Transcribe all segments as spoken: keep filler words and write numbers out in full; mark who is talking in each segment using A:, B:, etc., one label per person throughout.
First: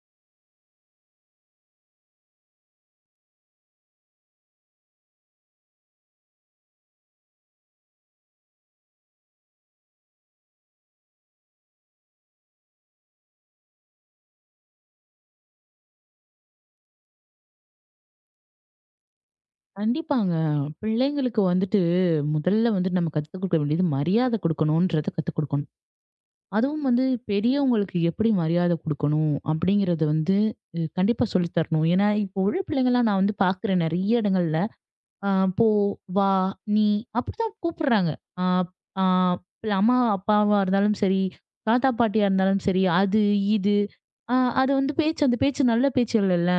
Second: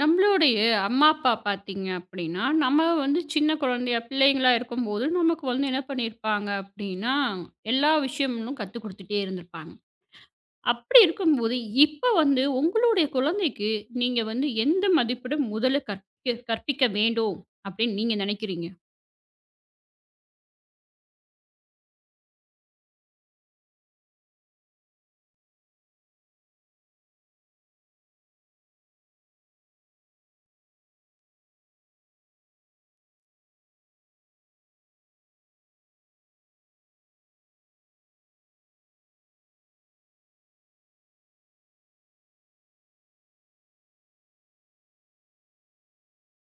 A: நம்மளுடைய அம்மா அப்பா பார்த்தீங்க அப்படின்னா, நம்ம வந்து சின்ன குழந்தையா பிள்ளைங்களா இருக்கும்போது, நமக்கு வந்து என்ன பண்ணியிருப்பாங்க அப்படின்னா, எல்லா விஷயமும் கத்துக் குடுத்துட்டே இருந்திருப்பாங்க. அப்படி இருக்கும்போது, இப்ப வந்து உங்களுடைய குழந்தைக்கு நீங்க வந்து எந்த மதிப்பிட முதல்ல கற்க கற்பிக்க வேண்டும் அப்படின்னு நீங்க நினைக்கிறீங்க?
B: கண்டிப்பாங்க. பிள்ளைங்களுக்கு வந்துட்டு முதல்ல வந்து நம்ம கத்துக் குடுக்க வேண்டியது மரியாதை குடுக்கணுன்றத கத்துக் குடுக்கணும். அதுவும் வந்து பெரியவங்களுக்கு எப்படி மரியாதை குடுக்கணும் அப்படிங்கிறத வந்து அ கண்டிப்பா சொல்லி தரணும். ஏன்னா, இப்போ உள்ள பிள்ளைங்கலாம் நான் வந்து பார்க்குறேன் நெறைய இடங்கள்ல. அ போ, வா, நீ அப்படித்தான் கூப்பிடுறாங்க. அ ஆ அம்மா, அப்பாவா இருந்தாலும் சரி, தாத்தா, பாட்டியா இருந்தாலும் சரி, அது, இது. அ அது வந்து பேச்சு அந்த பேச்சு நல்ல பேச்சு இல்லல்ல.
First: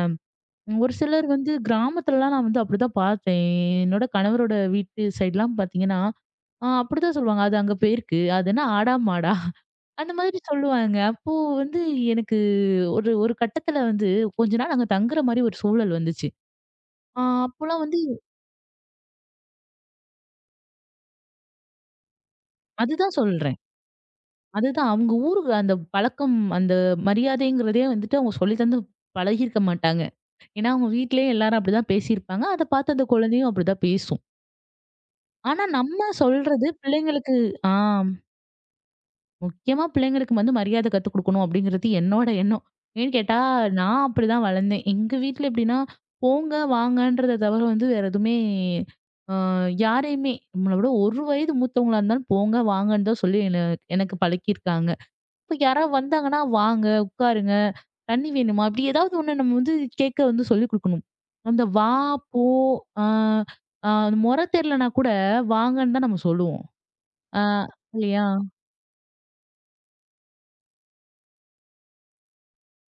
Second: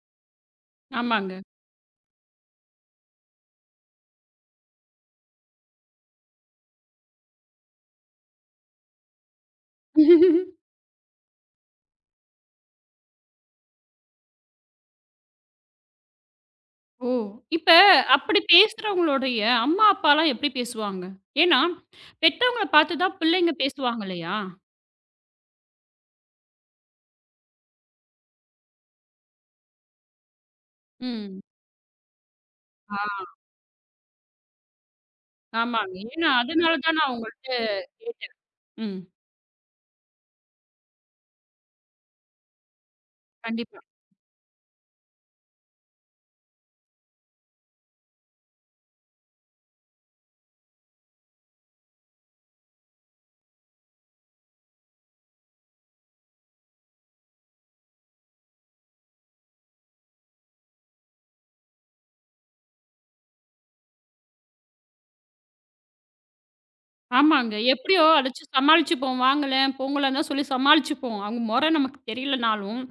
B: ஒரு சிலர்
A: ஆமாங்க.
B: வந்து கிராமத்துலலாம் நான் வந்து அப்படிதான் பார்த்தேன். என்னோட கணவரோட வீட்டு சைட்லாம் பார்த்தீங்கன்னா, அ அப்படிதான் சொல்லுவாங்க. அது அங்க போயிருக்கு. அது என்ன ஆடா மாடா? அந்த மாதிரி சொல்லுவாங்க. அப்போ வந்து எனக்கு ஒரு ஒரு கட்டத்துல வந்து கொஞ்ச நாள் அங்க தங்குற மாரி ஒரு சூழல் வந்துச்சு.
A: ஓ!
B: அ
A: இப்ப
B: அப்போலாம் வந்து
A: அப்படி பேசுறவங்களுடைய அம்மா, அப்பாலாம் எப்படி பேசுவாங்க? ஏன்னா, பெத்தவங்கள பார்த்து தான்
B: அதுதான்
A: பிள்ளைங்க
B: சொல்றேன்.
A: பேசுவாங்க இல்லையா?
B: அதுதான் அவங்க ஊருக்கு அந்த பழக்கம், அந்த மரியாதைங்கிறதே வந்துட்டு அவங்க சொல்லி தந்து பழகியிருக்க மாட்டாங்க. ஏன்னா அவங்க வீட்லயே
A: ம்.
B: எல்லாரும் அப்படிதான் பேசியிருப்பாங்க. அத பார்த்து
A: ஆ.
B: அந்த குழந்தையும் அப்படிதான் பேசும். ஆனா
A: ஆமாங்க.
B: நம்ம
A: ஏன்னா
B: சொல்றது
A: அதனால தான் நான்
B: பிள்ளைங்களுக்கு
A: உங்கள்ட்ட
B: ஆ
A: கேட்டேன். ம்.
B: முக்கியமா பிள்ளைங்களுக்கு வந்து மரியாதை கத்துக் குடுக்கணும் அப்படிங்கிறது என்னோட எண்ணம். ஏன்னு கேட்டா,
A: கண்டிப்பா.
B: நான் அப்படிதான் வளர்ந்தேன். எங்க வீட்ல எப்படின்னா, போங்க, வாங்கன்றத தவிர வந்து வேற எதுவுமே அ யாரையுமே நம்மள விட ஒரு வயது மூத்தவங்களா இருந்தாலும் போங்க, வாங்கன்னு தான் சொல்லி என்ன எனக்கு பழக்கியிருக்காங்க. இப்ப யாராவது வந்தாங்கன்னா, "வாங்க, உட்காருங்க, தண்ணி வேணுமா?" இப்படி ஏதாவது ஒண்ணு நம்ம வந்து கேட்க வந்து சொல்லிக் குடுக்கணும். அந்த வா, போ, ஆ, ஆ மொற தெரியலனா கூட வாங்கன்னு தான் நம்ம சொல்லுவோம். ஆ,
A: ஆமாங்க. எப்படியோ
B: இல்லையா?
A: அடிச்சு சமாளிச்சுப்போம். வாங்களேன், போங்களேன்னு தான் சொல்லி சமாளிச்சுப்போம். அவங்க மொற நமக்கு தெரியலனாலும்,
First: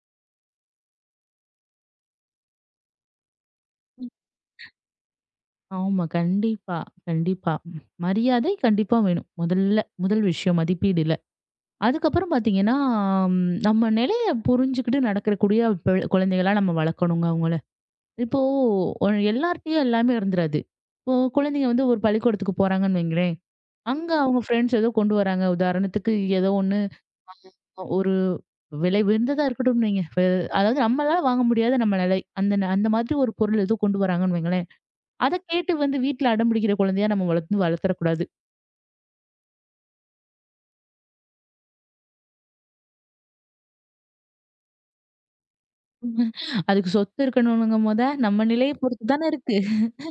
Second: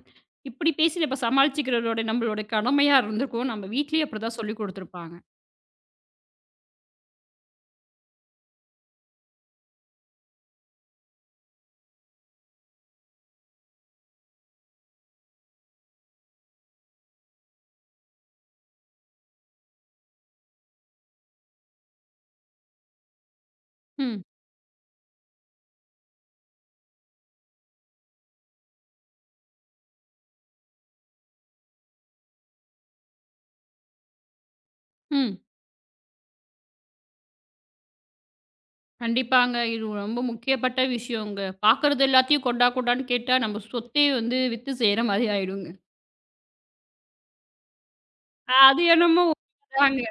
A: இப்படி பேசி நம்ம சமாளிச்சுக்கிறதோட நம்மளோட கடமையா இருந்திருக்கும். நம்ம வீட்லயும் அப்படிதான் சொல்லிக் குடுத்துருப்பாங்க.
B: ஆமா. கண்டிப்பா, கண்டிப்பா. மரியாதை கண்டிப்பா வேணும். முதல்ல முதல் விஷயம் மதிப்பீடுல. அதுக்கப்புறம் பார்த்தீங்கன்னா, ம் நம்ம நிலைய புரிஞ்சுக்கிட்டு நடக்கக்கூடிய ப குழந்தைகளா நம்ம வளர்க்கணுங்க அவங்கள. இப்போ ஒ எல்லார்ட்டயும் எல்லாமே இருந்துராது. இப்போ குழந்தைங்க வந்து ஒரு பள்ளிக்கூடத்துக்கு போறாங்கன்னு வைங்களேன், அங்க
A: ம்,
B: அவங்க ஃப்ரெண்ட்ஸ் ஏதோ கொண்டு வராங்க. உதாரணத்துக்கு ஏதோ ஒண்ணு ஒரு விலை உயர்ந்ததா இருக்கட்டும்னு வைங்க. அதாவது நம்மளால வாங்க முடியாத நம்ம நிலை. அந்த ந- அந்த மாதிரி ஒரு பொருள் ஏதோ கொண்டு வராங்கன்னு வைங்களேன். அத
A: ம்.
B: கேட்டு வந்து வீட்ல அடம்பிடிக்கிற குழந்தையா நம்ம வளர்த்து வளர்த்தறக்கூடாது.
A: கண்டிப்பாங்க. இது ரொம்ப முக்கியப்பட்ட விஷயங்க. பாக்குறது எல்லாத்தையும் கொண்டா கொண்டான்னு கேட்டா, நம்ம சொத்தே வந்து வித்து செய்ற மாரி ஆயிடுங்க.
B: அதுக்கு சொத்து இருக்கணும்ங்க மொத. நம்ம நிலைய
A: அது
B: பொறுத்து
A: என்னமோ
B: தானே இருக்கு.
A: உண்மதாங்க.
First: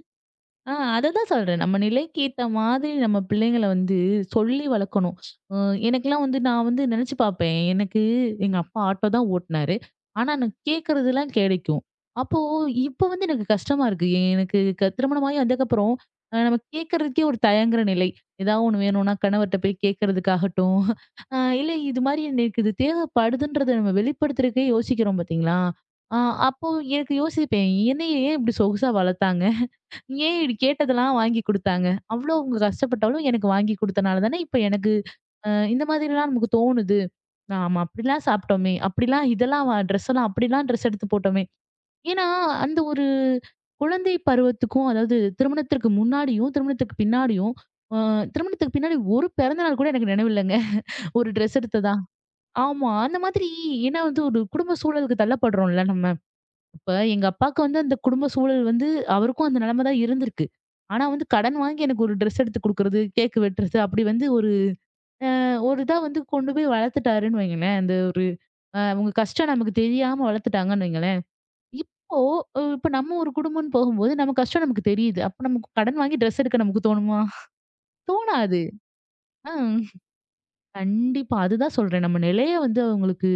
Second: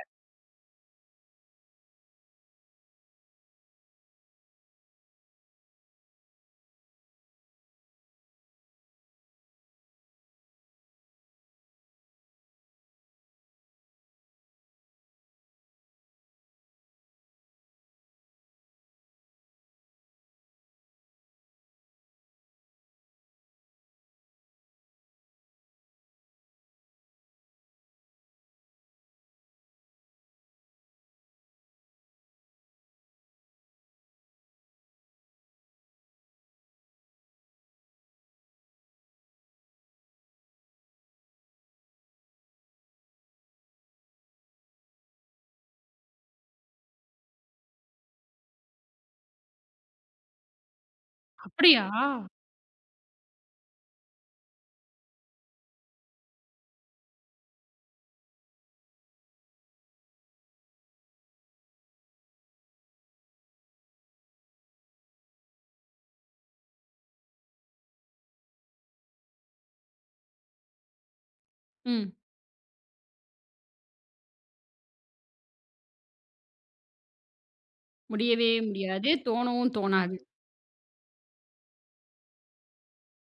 B: ஆ அததான் சொல்றேன். நம்ம நிலைக்கு ஏத்த மாதிரி நம்ம பிள்ளைங்கள வந்து சொல்லி வளர்க்கணும். அ எனக்கெல்லாம் வந்து நான் வந்து நினைச்சு பார்ப்பேன். எனக்கு எங்க அப்பா ஆட்டோ தான் ஓட்டுனாரு. ஆனா நான் கேட்கறதெல்லாம் கிடைக்கும். அப்போ இப்ப வந்து எனக்கு கஷ்டமா இருக்கு. எ- எனக்கு க திருமணமாகி வந்ததுக்கப்புறம் அ நம்ம கேட்கறதுக்கே ஒரு தயங்குற நிலை. ஏதாவது ஒண்ணு வேணும்னா கணவர்ட்ட போய் கேட்கறதுக்காகட்டும், அ இல்ல இது மாரி எனக்கு இது தேவைப்படுதுன்றத நம்ம வெளிப்படுத்துறதுக்கே யோசிக்கிறோம் பார்த்தீங்களா? அ அப்போ எனக்கு யோசிப்பேன். என்னைய ஏன் இப்படி சொகுசா வளர்த்தாங்க? ஏன் இப்டி கேட்டதெல்லாம் வாங்கி குடுத்தாங்க. அவ்ளோ அவங்க கஷ்டப்பட்டாலும் எனக்கு வாங்கி குடுத்தனால தானே இப்ப எனக்கு அ இந்த மாதிரிலாம் நமக்கு தோணுது. நாம அப்டிலாம் சாப்ட்டோமே! அப்டிலாம் இதெல்லாம் ட்ரெஸ்லாம் அப்டிலாம் ட்ரெஸ் எடுத்து போட்டோமே! ஏன்னா, அந்த ஒரு குழந்தை பருவத்துக்கும் அதாவது திருமணத்திற்கு முன்னாடியும், திருமணத்துக்கு பின்னாடியும் அ திருமணத்துக்கு பின்னாடி ஒரு பிறந்த நாள் கூட எனக்கு நினைவில்லங்க. ஒரு ட்ரெஸ்
A: அப்படியா?
B: எடுத்ததா. ஆமா. அந்த மாதிரி ஏன்னா வந்து ஒரு குடும்ப சூழலுக்கு தள்ளப்படுறோம்ல நம்ம. இப்ப எங்க அப்பாவுக்கு வந்து அந்த குடும்ப சூழல் வந்து அவருக்கும் அந்த நிலைமை தான் இருந்திருக்கு. ஆனா வந்து கடன் வாங்கி எனக்கு ஒரு ட்ரெஸ் எடுத்து குடுக்குறது, கேக் வெட்டுறது அப்படி வந்து ஒரு அ ஒரு இதா வந்து கொண்டு போய் வளர்த்துட்டாருன்னு வைங்களேன். அந்த ஒரு அ அவங்க கஷ்டம் நமக்கு தெரியாம வளர்த்துட்டாங்கன்னு வைங்களேன்.
A: ம்.
B: இப்போ அ இப்ப நம்ம ஒரு குடும்பம்னு போகும்போது நம்ம கஷ்டம் நமக்கு தெரியுது. அப்ப நமக்கு கடன் வாங்கி ட்ரெஸ் எடுக்க நமக்கு தோணுமா?
A: முடியவே
B: தோணாது.
A: முடியாது.
B: ஆ
A: தோணவும் தோணாது.
B: கண்டிப்பா. அதுதான் சொல்றேன். நம்ம நிலைய வந்து அவங்களுக்கு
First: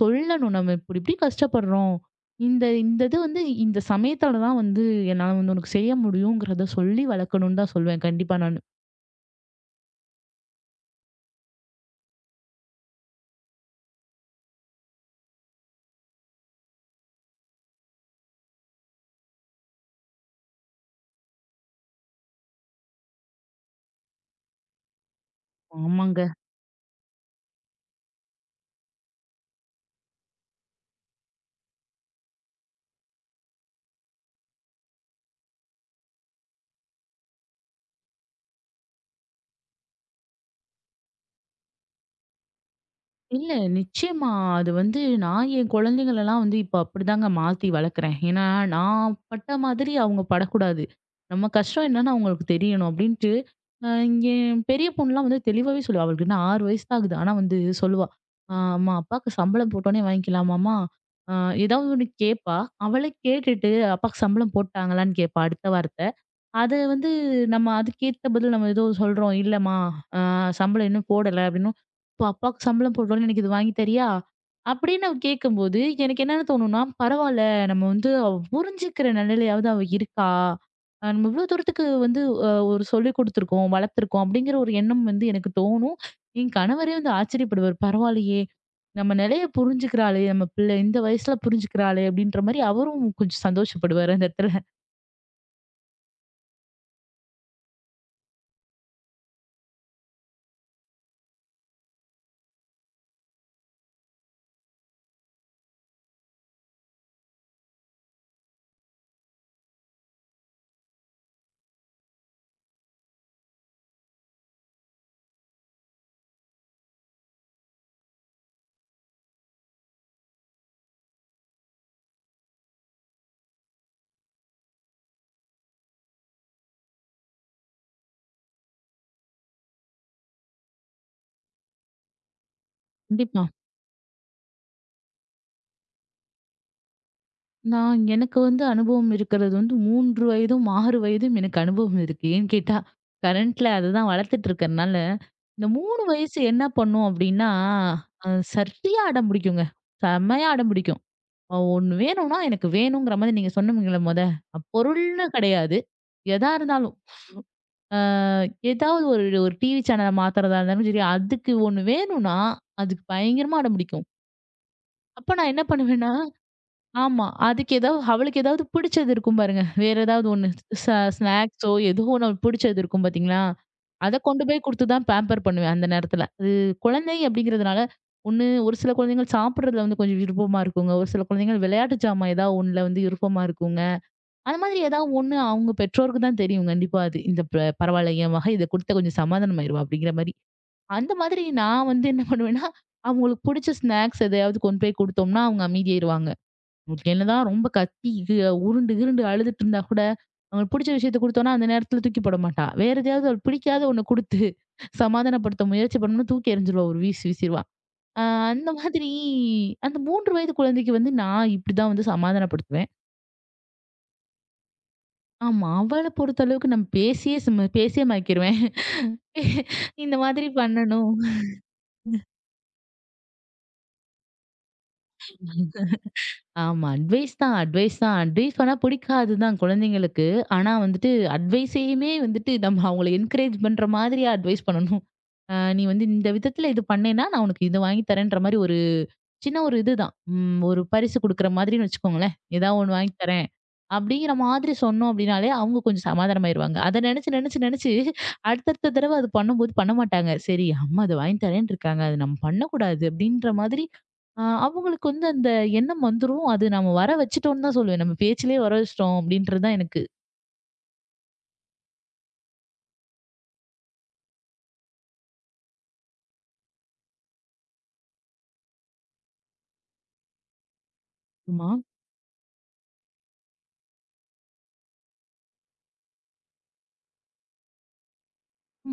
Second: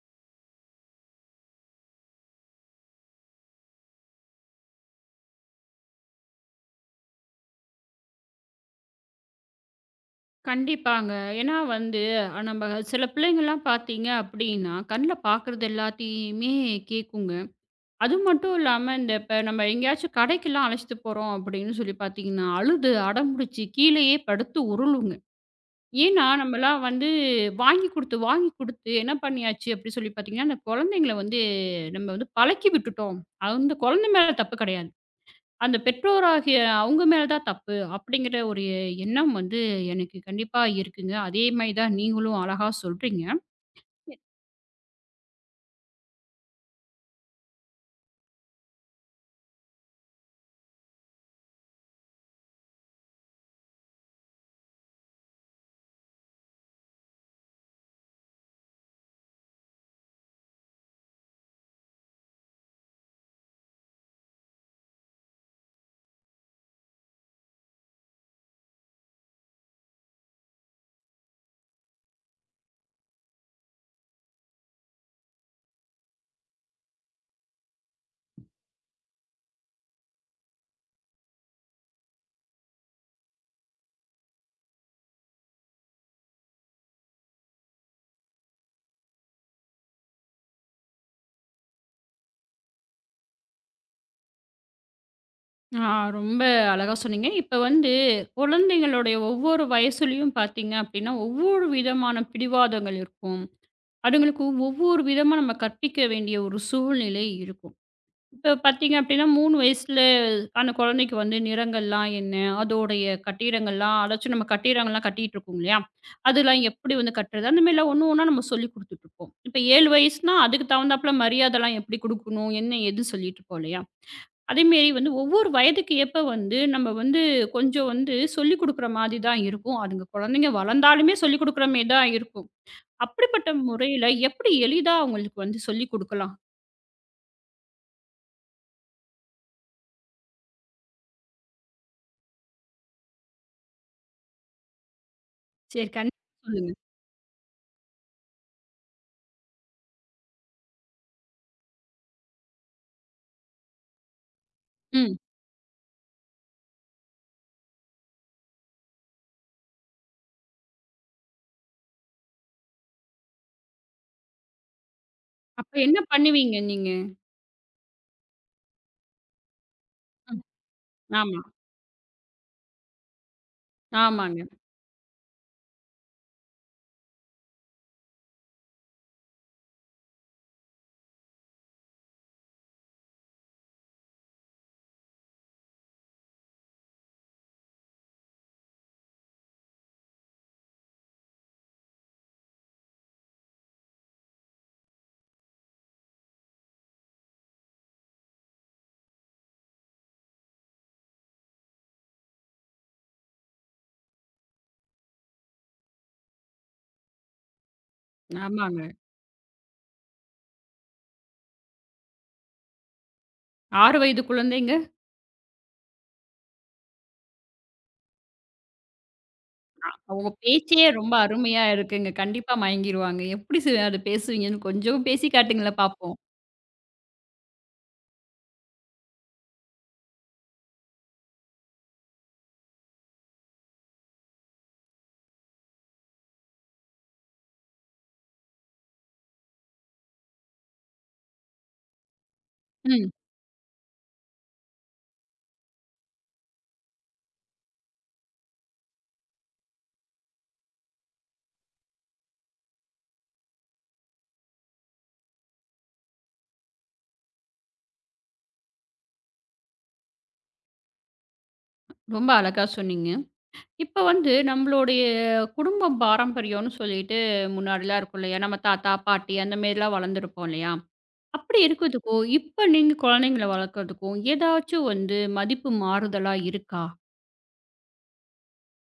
B: சொல்லணும். நம்ம இப்படி இப்படி கஷ்டப்படுறோம். இந்த இந்த இது வந்து இந்த சமயத்தால தான் வந்து என்னால வந்து உனக்கு செய்ய முடியுங்கிறத சொல்லி வளர்க்கணும்னு தான் சொல்வேன். கண்டிப்பா நானு.
A: கண்டிப்பாங்க. ஏன்னா வந்து அ நம்ம சில பிள்ளைங்கலாம் பார்த்தீங்க அப்டின்னா, கண்ல பார்க்குறது எல்லாத்தையுமே கேட்குங்க. அது மட்டும் இல்லாம, இந்த இப்ப நம்ம எங்கேயாச்சும் கடைக்கெல்லாம் அழைச்சிட்டு போறோம் அப்படின்னு சொல்லி பார்த்தீங்கன்னா, அழுது அடம்புடிச்சு கீழேயே படுத்து உருளுங்க. ஏன்னா,
B: ஆமாங்க.
A: நம்மலாம் வந்து வாங்கி குடுத்து, வாங்கி குடுத்து என்ன பண்ணியாச்சு அப்படி சொல்லி பார்த்தீங்கன்னா, அந்த குழந்தைங்கள வந்து நம்ம வந்து பழக்கி விட்டுட்டோம். அந்த குழந்தை மேல தப்பு கிடையாது. அந்த பெற்றோராகிய அவங்க மேல தான் தப்பு அப்படிங்கிற ஒரு எண்ணம் வந்து எனக்கு கண்டிப்பா இருக்குங்க. அதே மாரி தான் நீங்களும் அழகா சொல்றீங்க.
B: இல்ல நிச்சயமா. அது வந்து நான் என் குழந்தைங்களலாம் வந்து இப்ப அப்படிதாங்க மாத்தி வளர்க்குறேன். ஏன்னா, நான் பட்ட மாதிரி அவங்க படக்கூடாது. நம்ம கஷ்டம் என்னன்னு அவங்களுக்கு தெரியணும். அப்படின்ட்டு அ இங்கே என் பெரிய பொண்ணுலாம் வந்து தெளிவாவே சொல்லுவா. அவளுக்கு இன்னும் ஆறு வயசு தான் ஆகுது. ஆனா வந்து சொல்லுவா. "அ அம்மா அப்பாக்கு சம்பளம் போட்டோனே வாங்கிக்கலாமாம்மா?" அ ஏதாவது ஒண்ணு கேட்பா. அவளே கேட்டுட்டு அப்பாக்கு சம்பளம் போட்டாங்களான்னு கேட்பா அடுத்த வார்த்த. அத வந்து நம்ம அதுக்கேத்த பதில் நம்ம ஏதோ சொல்றோம். "இல்லம்மா, அ சம்பளம் இன்னும் போடல" அப்படின்னும். "இப்போ அப்பாவுக்கு சம்பளம் போடுறோம்ல, எனக்கு இது வாங்கி தரியா?" அப்படின்னு அவ கேட்கும்போது, எனக்கு என்னன்னு தோணும்னா, பரவால்ல நம்ம வந்து அவ புரிஞ்சுக்கிற நிலையிலயாவது அவ இருக்கா? அ நம்ம இவ்வளோ தூரத்துக்கு வந்து அ ஒரு சொல்லிக் குடுத்துருக்கோம், வளர்த்துருக்கோம் அப்படிங்கிற ஒரு எண்ணம் வந்து எனக்கு தோணும். என் கணவரே வந்து ஆச்சரியப்படுவார். "பரவாயில்லையே, நம்ம நிலைய புரிஞ்சுக்கிறாளே, நம்ம பிள்ளை இந்த வயசுல புரிஞ்சுக்கிறாளே" அப்படின்ற மாரி அவரும் கொஞ்சம் சந்தோஷப்படுவாரு அந்த இடத்துல.
A: ஆ ரொம்ப அழகா சொன்னீங்க. இப்ப வந்து குழந்தைங்களுடைய ஒவ்வொரு வயசுலயும் பார்த்தீங்க அப்படின்னா, ஒவ்வொரு விதமான பிடிவாதங்கள் இருக்கும். அதுங்களுக்கு ஒவ்வொரு விதமா நம்ம கற்பிக்க வேண்டிய ஒரு சூழ்நிலை இருக்கும். இப்ப பார்த்தீங்க அப்டின்னா மூணு வயசுல ஆன குழந்தைக்கு வந்து நிறங்கள்லாம் என்ன? அதோடைய கட்டிடங்கள்லாம் அதாச்சும் நம்ம கட்டிடங்கள்லாம் கட்டிட்டுருக்கோம் இல்லையா? அதெல்லாம் எப்படி வந்து கட்டுறது? அந்த மாரிலாம் ஒண்ணு ஒண்ணா நம்ம சொல்லிக் குடுத்துட்டுருப்போம். இப்ப ஏழு வயசுனா அதுக்கு தகுந்தாப்புல மரியாதைலாம் எப்படி குடுக்கணும்? என்ன? ஏதுன்னு சொல்லிட்டுருப்போம் இல்லையா? அதேமாரி வந்து ஒவ்வொரு வயதுக்கு ஏற்ப வந்து நம்ம வந்து கொஞ்சம் வந்து சொல்லிக் குடுக்குற மாதிரி தான் இருக்கும். அதுங்க குழந்தைங்க வளர்ந்தாலுமே சொல்லிக் குடுக்குற மாரி தான் இருக்கும்.
B: கண்டிப்பா.
A: அப்படிப்பட்ட முறையில எப்படி எளிதா அவங்களுக்கு வந்து சொல்லிக் குடுக்கலாம்?
B: நான் எனக்கு வந்து அனுபவம் இருக்கிறது வந்து மூன்று வயதும், ஆறு வயதும் எனக்கு அனுபவம் இருக்கு. ஏன்னு கேட்டா, கரண்ட்ல அதுதான் வளர்த்துட்டு இருக்கறனால, இந்த
A: சரி
B: மூணு வயசு
A: கண்டிப்பா
B: என்ன
A: சொல்லுங்க.
B: பண்ணும் அப்டின்னா, அ சரியா அடம் பிடிக்குங்க. செமையா அடம் பிடிக்கும். அ ஒண்ணு வேணும்னா, எனக்கு வேணுங்கிற மாரி நீங்க சொன்னீங்கல்ல மொத,
A: ம்.
B: பொருள்னு கிடையாது. எதா இருந்தாலும். அ ஏதாவது ஒரு ஒரு டிவி சேனல மாத்துறதா இருந்தாலும் சரி, அதுக்கு ஒண்ணு வேணும்னா, அதுக்கு பயங்கரமா அடம் பிடிக்கும். அப்ப நான் என்ன
A: அப்ப என்ன
B: பண்ணுவேன்னா
A: பண்ணுவீங்க நீங்க?
B: ஆமா. அதுக்கு ஏதாவது அவளுக்கு ஏதாவது பிடிச்சது இருக்கும் பாருங்க. வேற ஏதாவது
A: ம்.
B: ஒண்ணு ச
A: ஆமா,
B: ஸ்நாக்ஸோ ஏதோ ஒண்ணு அவளுக்கு பிடிச்சது இருக்கும் பார்த்தீங்களா? அத
A: ஆமாங்க,
B: கொண்டு போய் குடுத்து தான் பேம்பர் பண்ணுவேன் அந்த நேரத்துல. அது குழந்தை அப்படிங்கிறதுனால ஒண்ணு ஒரு சில குழந்தைகள் சாப்பிடுறதுல வந்து கொஞ்சம் விருப்பமா இருக்குங்க. ஒரு சில குழந்தைகள் விளையாட்டு ஜாமான் ஏதாவது ஒண்ணுல வந்து விருப்பமா இருக்குங்க. அந்த மாதிரி ஏதாவது ஒண்ணு அவங்க பெற்றோருக்கு தான் தெரியும் கண்டிப்பா அது. இந்த ப பரவால்ல என் மக இத குடுத்தா கொஞ்சம் சமாதானமாயிருவா அப்படிங்கிற மாரி. அந்த மாதிரி நான் வந்து என்ன பண்ணுவேன்னா, அவங்களுக்கு பிடிச்ச ஸ்நாக்ஸ் எதையாவது கொண்டு போய் குடுத்தோம்னா அவங்க அமைதியாயிருவாங்க. என்னதான் ரொம்ப கத்தி கி உருண்டு கிருண்டு அழுதுட்டு இருந்தா கூட, அவங்களுக்கு பிடிச்ச விஷயத்த குடுத்தோம்னா, அந்த நேரத்துல தூக்கி போட மாட்டா. வேற எதையாவது அவளுக்கு பிடிக்காத ஒண்ண குடுத்து சமாதானப்படுத்த முயற்சி பண்ணோம்னா, தூக்கி எறிஞ்சிருவா. ஒரு வீசு வீசிருவா. அ அந்த
A: ஆமாங்க.
B: மாதிரி அந்த மூன்று வயது குழந்தைக்கு வந்து நான் இப்படிதான் வந்து சமாதானப்படுத்துவேன்.
A: ஆறு வயது குழந்தைங்க.
B: ஆமா, அவள பொறுத்த அளவுக்கு நம்ம பேசியே சிம பேசியே மயக்கிருவேன். இந்த
A: அவங்க
B: மாதிரி
A: பேச்சே
B: பண்ணணும்.
A: ரொம்ப அருமையா இருக்குங்க. கண்டிப்பா மயங்கிருவாங்க. எப்படி சு அத பேசுவீங்கன்னு கொஞ்சம் பேசி காட்டுங்களேன் பாப்போம்.
B: ஆமா. அட்வைஸ் தான், அட்வைஸ் தான். அட்வைஸ் பண்ணா பிடிக்காது தான் குழந்தைங்களுக்கு. ஆனா வந்துட்டு அட்வைஸையுமே வந்துட்டு நம்ம அவங்கள என்கரேஜ் பண்ற மாதிரியா அட்வைஸ் பண்ணணும். அ "நீ வந்து இந்த விதத்துல இது பண்ணேன்னா, நான் உனக்கு இத வாங்கி தரேன்ற" மாரி ஒரு சின்ன ஒரு இதுதான். ம் ஒரு பரிசு குடுக்குற மாதிரின்னு வச்சுக்கோங்களேன். ஏதாவது ஒண்ணு
A: ம்.
B: வாங்கி தரேன். அப்படிங்கிற மாதிரி சொன்னோம் அப்படின்னாலே, அவங்க கொஞ்சம் சமாதானமாயிருவாங்க. அத நெனச்சு, நெனச்சு, நெனச்சு அடுத்தடுத்த தடவ அது பண்ணும்போது பண்ண மாட்டாங்க. சரி அம்மா அத வாங்கி தரேன்ட்டு இருக்காங்க. அது நம்ம பண்ணக்கூடாது அப்படின்ற மாதிரி அ அவங்களுக்கு வந்து அந்த எண்ணம் வந்துரும். அது நம்ம வர வச்சுட்டோம்னு தான் சொல்லுவேன். நம்ம பேச்சிலேயே வர வச்சுட்டோம் அப்படின்றது தான் எனக்கு.
A: ரொம்ப அழகா சொன்னீங்க. இப்ப வந்து நம்மளுடைய குடும்ப பாரம்பரியம்னு சொல்லிட்டு முன்னாடிலாம் இருக்கும் இல்லையா? நம்ம தாத்தா, பாட்டி அந்த மாரிலாம் வளர்ந்துருப்போம் இல்லையா? அப்படி
B: மா
A: இருக்கிறதுக்கும், இப்ப நீங்க குழந்தைங்கள வளர்க்கறதுக்கும் ஏதாச்சும் வந்து மதிப்பு மாறுதலா இருக்கா?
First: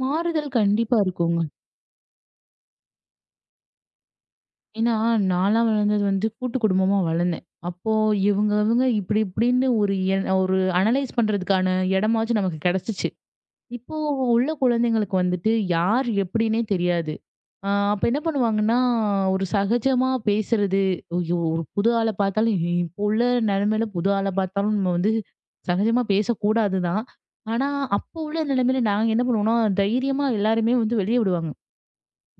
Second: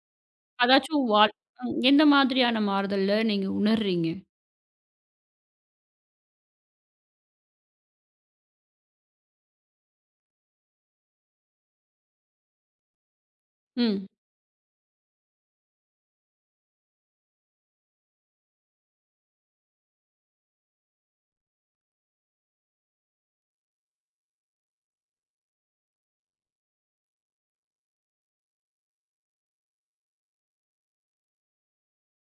B: மாறுதல் கண்டிப்பா
A: அதாச்சும் வாழ்
B: இருக்குங்க.
A: ம் எந்த மாதிரியான மாறுதல்ல நீங்க உணர்றீங்க?
B: ஏன்னா, நான்லாம் வளர்ந்தது வந்து கூட்டு குடும்பமா வளர்ந்தேன். அப்போ இவங்க, இவங்க இப்படி இப்படின்னு ஒரு என் ஒரு அனலைஸ் பண்றதுக்கான இடமாச்சும் நமக்கு கிடைச்சுச்சு. இப்போ
A: ம்.
B: உள்ள குழந்தைங்களுக்கு வந்துட்டு யார் எப்படின்னே தெரியாது. அ அப்ப என்ன பண்ணுவாங்கன்னா, ஒரு சகஜமா பேசுறது, ஐயோ! ஒரு புது ஆள பார்த்தாலும் இ- இப்போ உள்ள நிலைமையில புது ஆள பார்த்தாலும் நம்ம வந்து சகஜமா பேசக்கூடாது தான். ஆனா, அப்போ உள்ள நிலைமையில நாங்க என்ன பண்ணுவோம்னா, தைரியமா எல்லாருமே வந்து வெளிய விடுவாங்க.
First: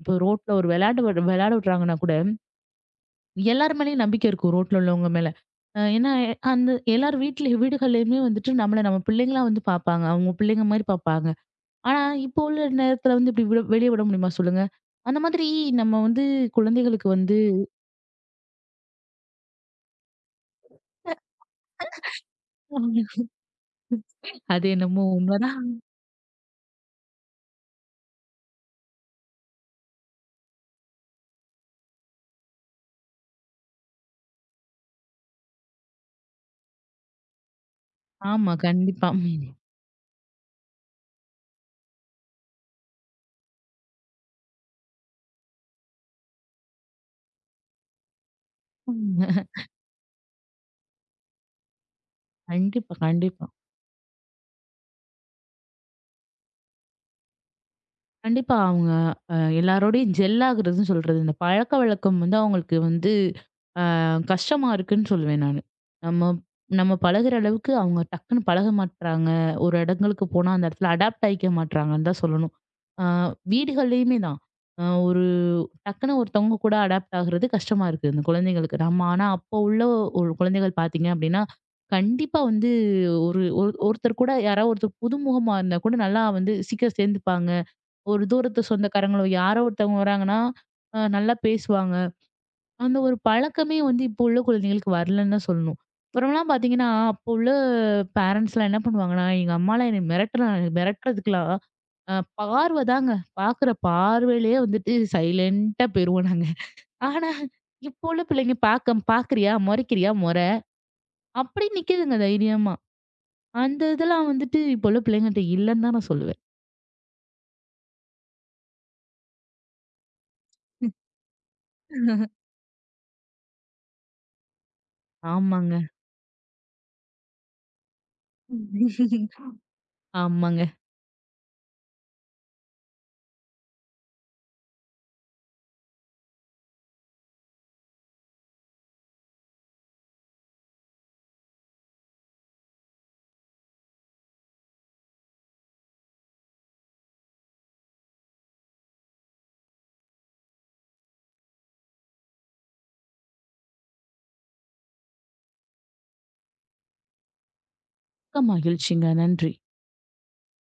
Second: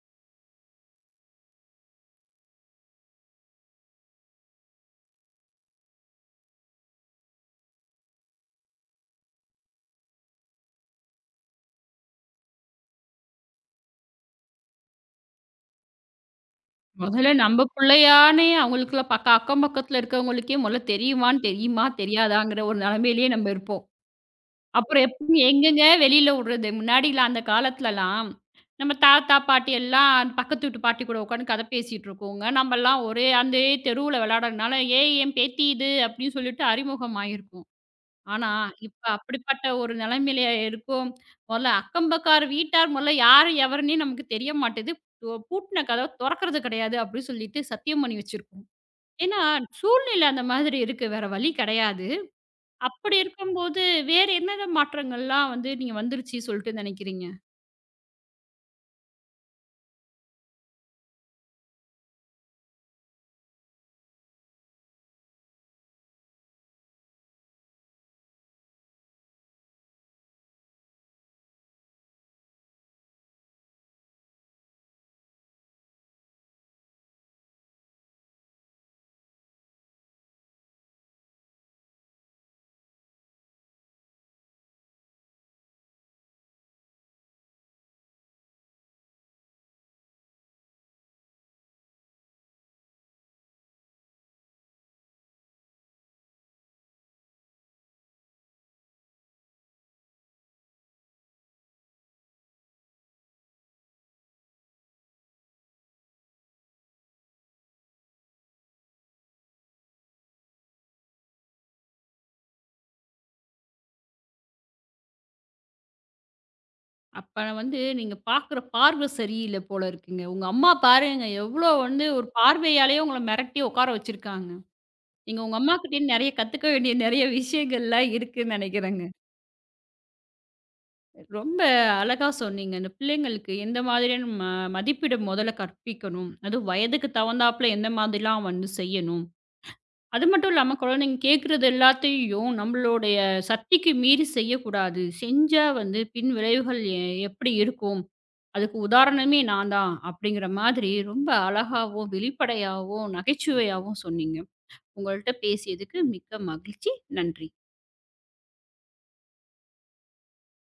B: இப்போ ரோட்ல ஒரு விளையாட்டு விளையாட விடுறாங்கன்னா கூட எல்லார் மேலயும் நம்பிக்கை இருக்கும் ரோட்ல உள்ளவங்க மேல. அ ஏன்னா எ- அந்த எல்லார் வீட்ல வீடுகள்லயுமே வந்துட்டு நம்மள நம்ம பிள்ளைங்களா வந்து பார்ப்பாங்க. அவங்க பிள்ளைங்க மாரி பார்ப்பாங்க. ஆனா இப்போ உள்ள நேரத்துல வந்து இப்படி விட வெளிய விட முடியுமா சொல்லுங்க? அந்த மாதிரி நம்ம வந்து குழந்தைகளுக்கு
A: முதல்ல
B: வந்து
A: நம்ப பிள்ளையான்னு அவங்களுக்குள்ள பக்க அக்கம் பக்கத்துல இருக்கவங்களுக்கே முதல்ல தெரியுமான்னு தெரியுமா, தெரியாதாங்கிற ஒரு நிலைமையிலேயே நம்ம இருப்போம்.
B: அது என்னமோ
A: அப்புறம் எப்ப
B: உண்மதான்.
A: எங்கங்க வெளியில விடுறது? முன்னாடிலாம் அந்த காலத்துலலாம், நம்ம தாத்தா, பாட்டி எல்லாம் பக்கத்து வீட்டு பாட்டி கூட உட்காந்து கதை பேசிட்டு இருக்கோங்க. நம்மலாம் ஒரே அந்த தெருவுல விளையாடுறதுனால, "ஏய் என் பேத்தி இது" அப்படின்னு சொல்லிட்டு அறிமுகம் ஆயிருப்போம். ஆனா,
B: ஆமா,
A: இப்ப
B: கண்டிப்பா.
A: அப்படிப்பட்ட ஒரு நிலைமையிலயா இருக்கோம். முதல்ல அக்கம்பக்கார் வீட்டார் முதல்ல யாரு எவருன்னே நமக்கு தெரிய மாட்டேது. ஒ பூட்டின கதவ தொறக்கறது கிடையாது அப்படின்னு சொல்லிட்டு சத்தியம் பண்ணி வச்சிருக்கோம். ஏன்னா,
B: உம்.
A: சூழ்நிலை அந்த மாதிரி இருக்கு. வேற வழி கிடையாது.
B: கண்டிப்பா,
A: அப்படி
B: கண்டிப்பா.
A: இருக்கும்போது வேற என்னென்ன மாற்றங்கள்லாம் வந்து நீங்க வந்துருச்சு சொல்லிட்டு நினைக்கிறீங்க?
B: கண்டிப்பா. அவங்க அ எல்லாரோடையும் ஜெல் ஆகுறதுன்னு சொல்றது. இந்த பழக்கவழக்கம் வந்து அவங்களுக்கு வந்து அ கஷ்டமா இருக்குன்னு சொல்லுவேன் நானு. நம்ம நம்ம பழகுற அளவுக்கு அவங்க டக்குன்னு பழக மாட்றாங்க. ஒரு இடங்களுக்கு போனா அந்த இடத்துல அடாப்ட் ஆயிக்க மாட்றாங்கன்னு தான் சொல்லணும். அ வீடுகள்லயுமே தான். அ ஒரு டக்குன்னு ஒருத்தவங்க கூட அடாப்ட் ஆகுறது கஷ்டமா இருக்கு இந்த குழந்தைங்களுக்கு. நம்ம ஆனா அப்போ உள்ள ஒரு குழந்தைகள் பார்த்தீங்க அப்படின்னா, கண்டிப்பா வந்து ஒரு ஒரு ஒருத்தர் கூட யாராவது ஒருத்தர் புதுமுகமா இருந்தா கூட நல்லா வந்து சீக்கிரம் சேர்ந்துப்பாங்க. ஒரு தூரத்து சொந்தக்காரங்களோ, யாரோ ஒருத்தவங்க வராங்கன்னா, அ நல்லா பேசுவாங்க. அந்த ஒரு பழக்கமே வந்து இப்போ உள்ள குழந்தைகளுக்கு வரலன்னு தான் சொல்லணும். அப்புறம்லாம் பார்த்தீங்கன்னா, அப்போ உள்ள பேரண்ட்ஸ்லாம் என்ன பண்ணுவாங்கன்னா, எங்க அம்மாலாம் என்ன மிரட்டுறாங்க மிரட்டுறதுக்குலாம் அ பார்வை தாங்க. பார்க்குற பார்வையிலேயே வந்துட்டு சைலன்ட்டா போயிருவோம் நாங்க. ஆனா, இப்போ உள்ள பிள்ளைங்க பார்க்க பார்க்குறியா? முறைக்கிறியா? முறை. அப்படி நிக்குதுங்க தைரியமா. அந்த இதெல்லாம் வந்துட்டு இப்போ உள்ள பிள்ளைங்கள்ட்ட இல்லன்னு தான் நான் சொல்லுவேன்.
A: அப்ப வந்து நீங்க பார்க்குற பார்வை சரியில்ல போல இருக்குங்க. உங்க அம்மா பாருங்க எவ்வளோ வந்து ஒரு பார்வையாலேயே உங்கள மிரட்டி உட்கார வச்சிருக்காங்க. நீங்க உங்க
B: ஆமாங்க.
A: அம்மாகிட்டேருந்து நெறைய கத்துக்க வேண்டிய நெறைய விஷயங்கள்லாம் இருக்குன்னு நினைக்கிறேங்க.
B: ஆமாங்க.
A: ரொம்ப அழகா சொன்னீங்க. இந்த பிள்ளைங்களுக்கு எந்த மாதிரியான ம மதிப்பிட முதல்ல கற்பிக்கணும். அதுவும் வயதுக்கு தகுந்தாப்புல எந்த மாதிரிலாம் வந்து செய்யணும். அது மட்டும் இல்லாம குழந்தைங்க கேட்கறது எல்லாத்தையும் நம்மளுடைய சக்திக்கு மீறி செய்யக்கூடாது. செஞ்சா வந்து பின் விளைவுகள் எ எப்படி இருக்கும்? அதுக்கு உதாரணமே நான் தான். அப்படிங்கிற மாதிரி ரொம்ப அழகாவும், வெளிப்படையாவும், நகைச்சுவையாவும் சொன்னீங்க. உங்கள்ட்ட பேசியதுக்கு மிக்க மகிழ்ச்சி. நன்றி.
B: மிக்க மகிழ்ச்சிங்க. நன்றி.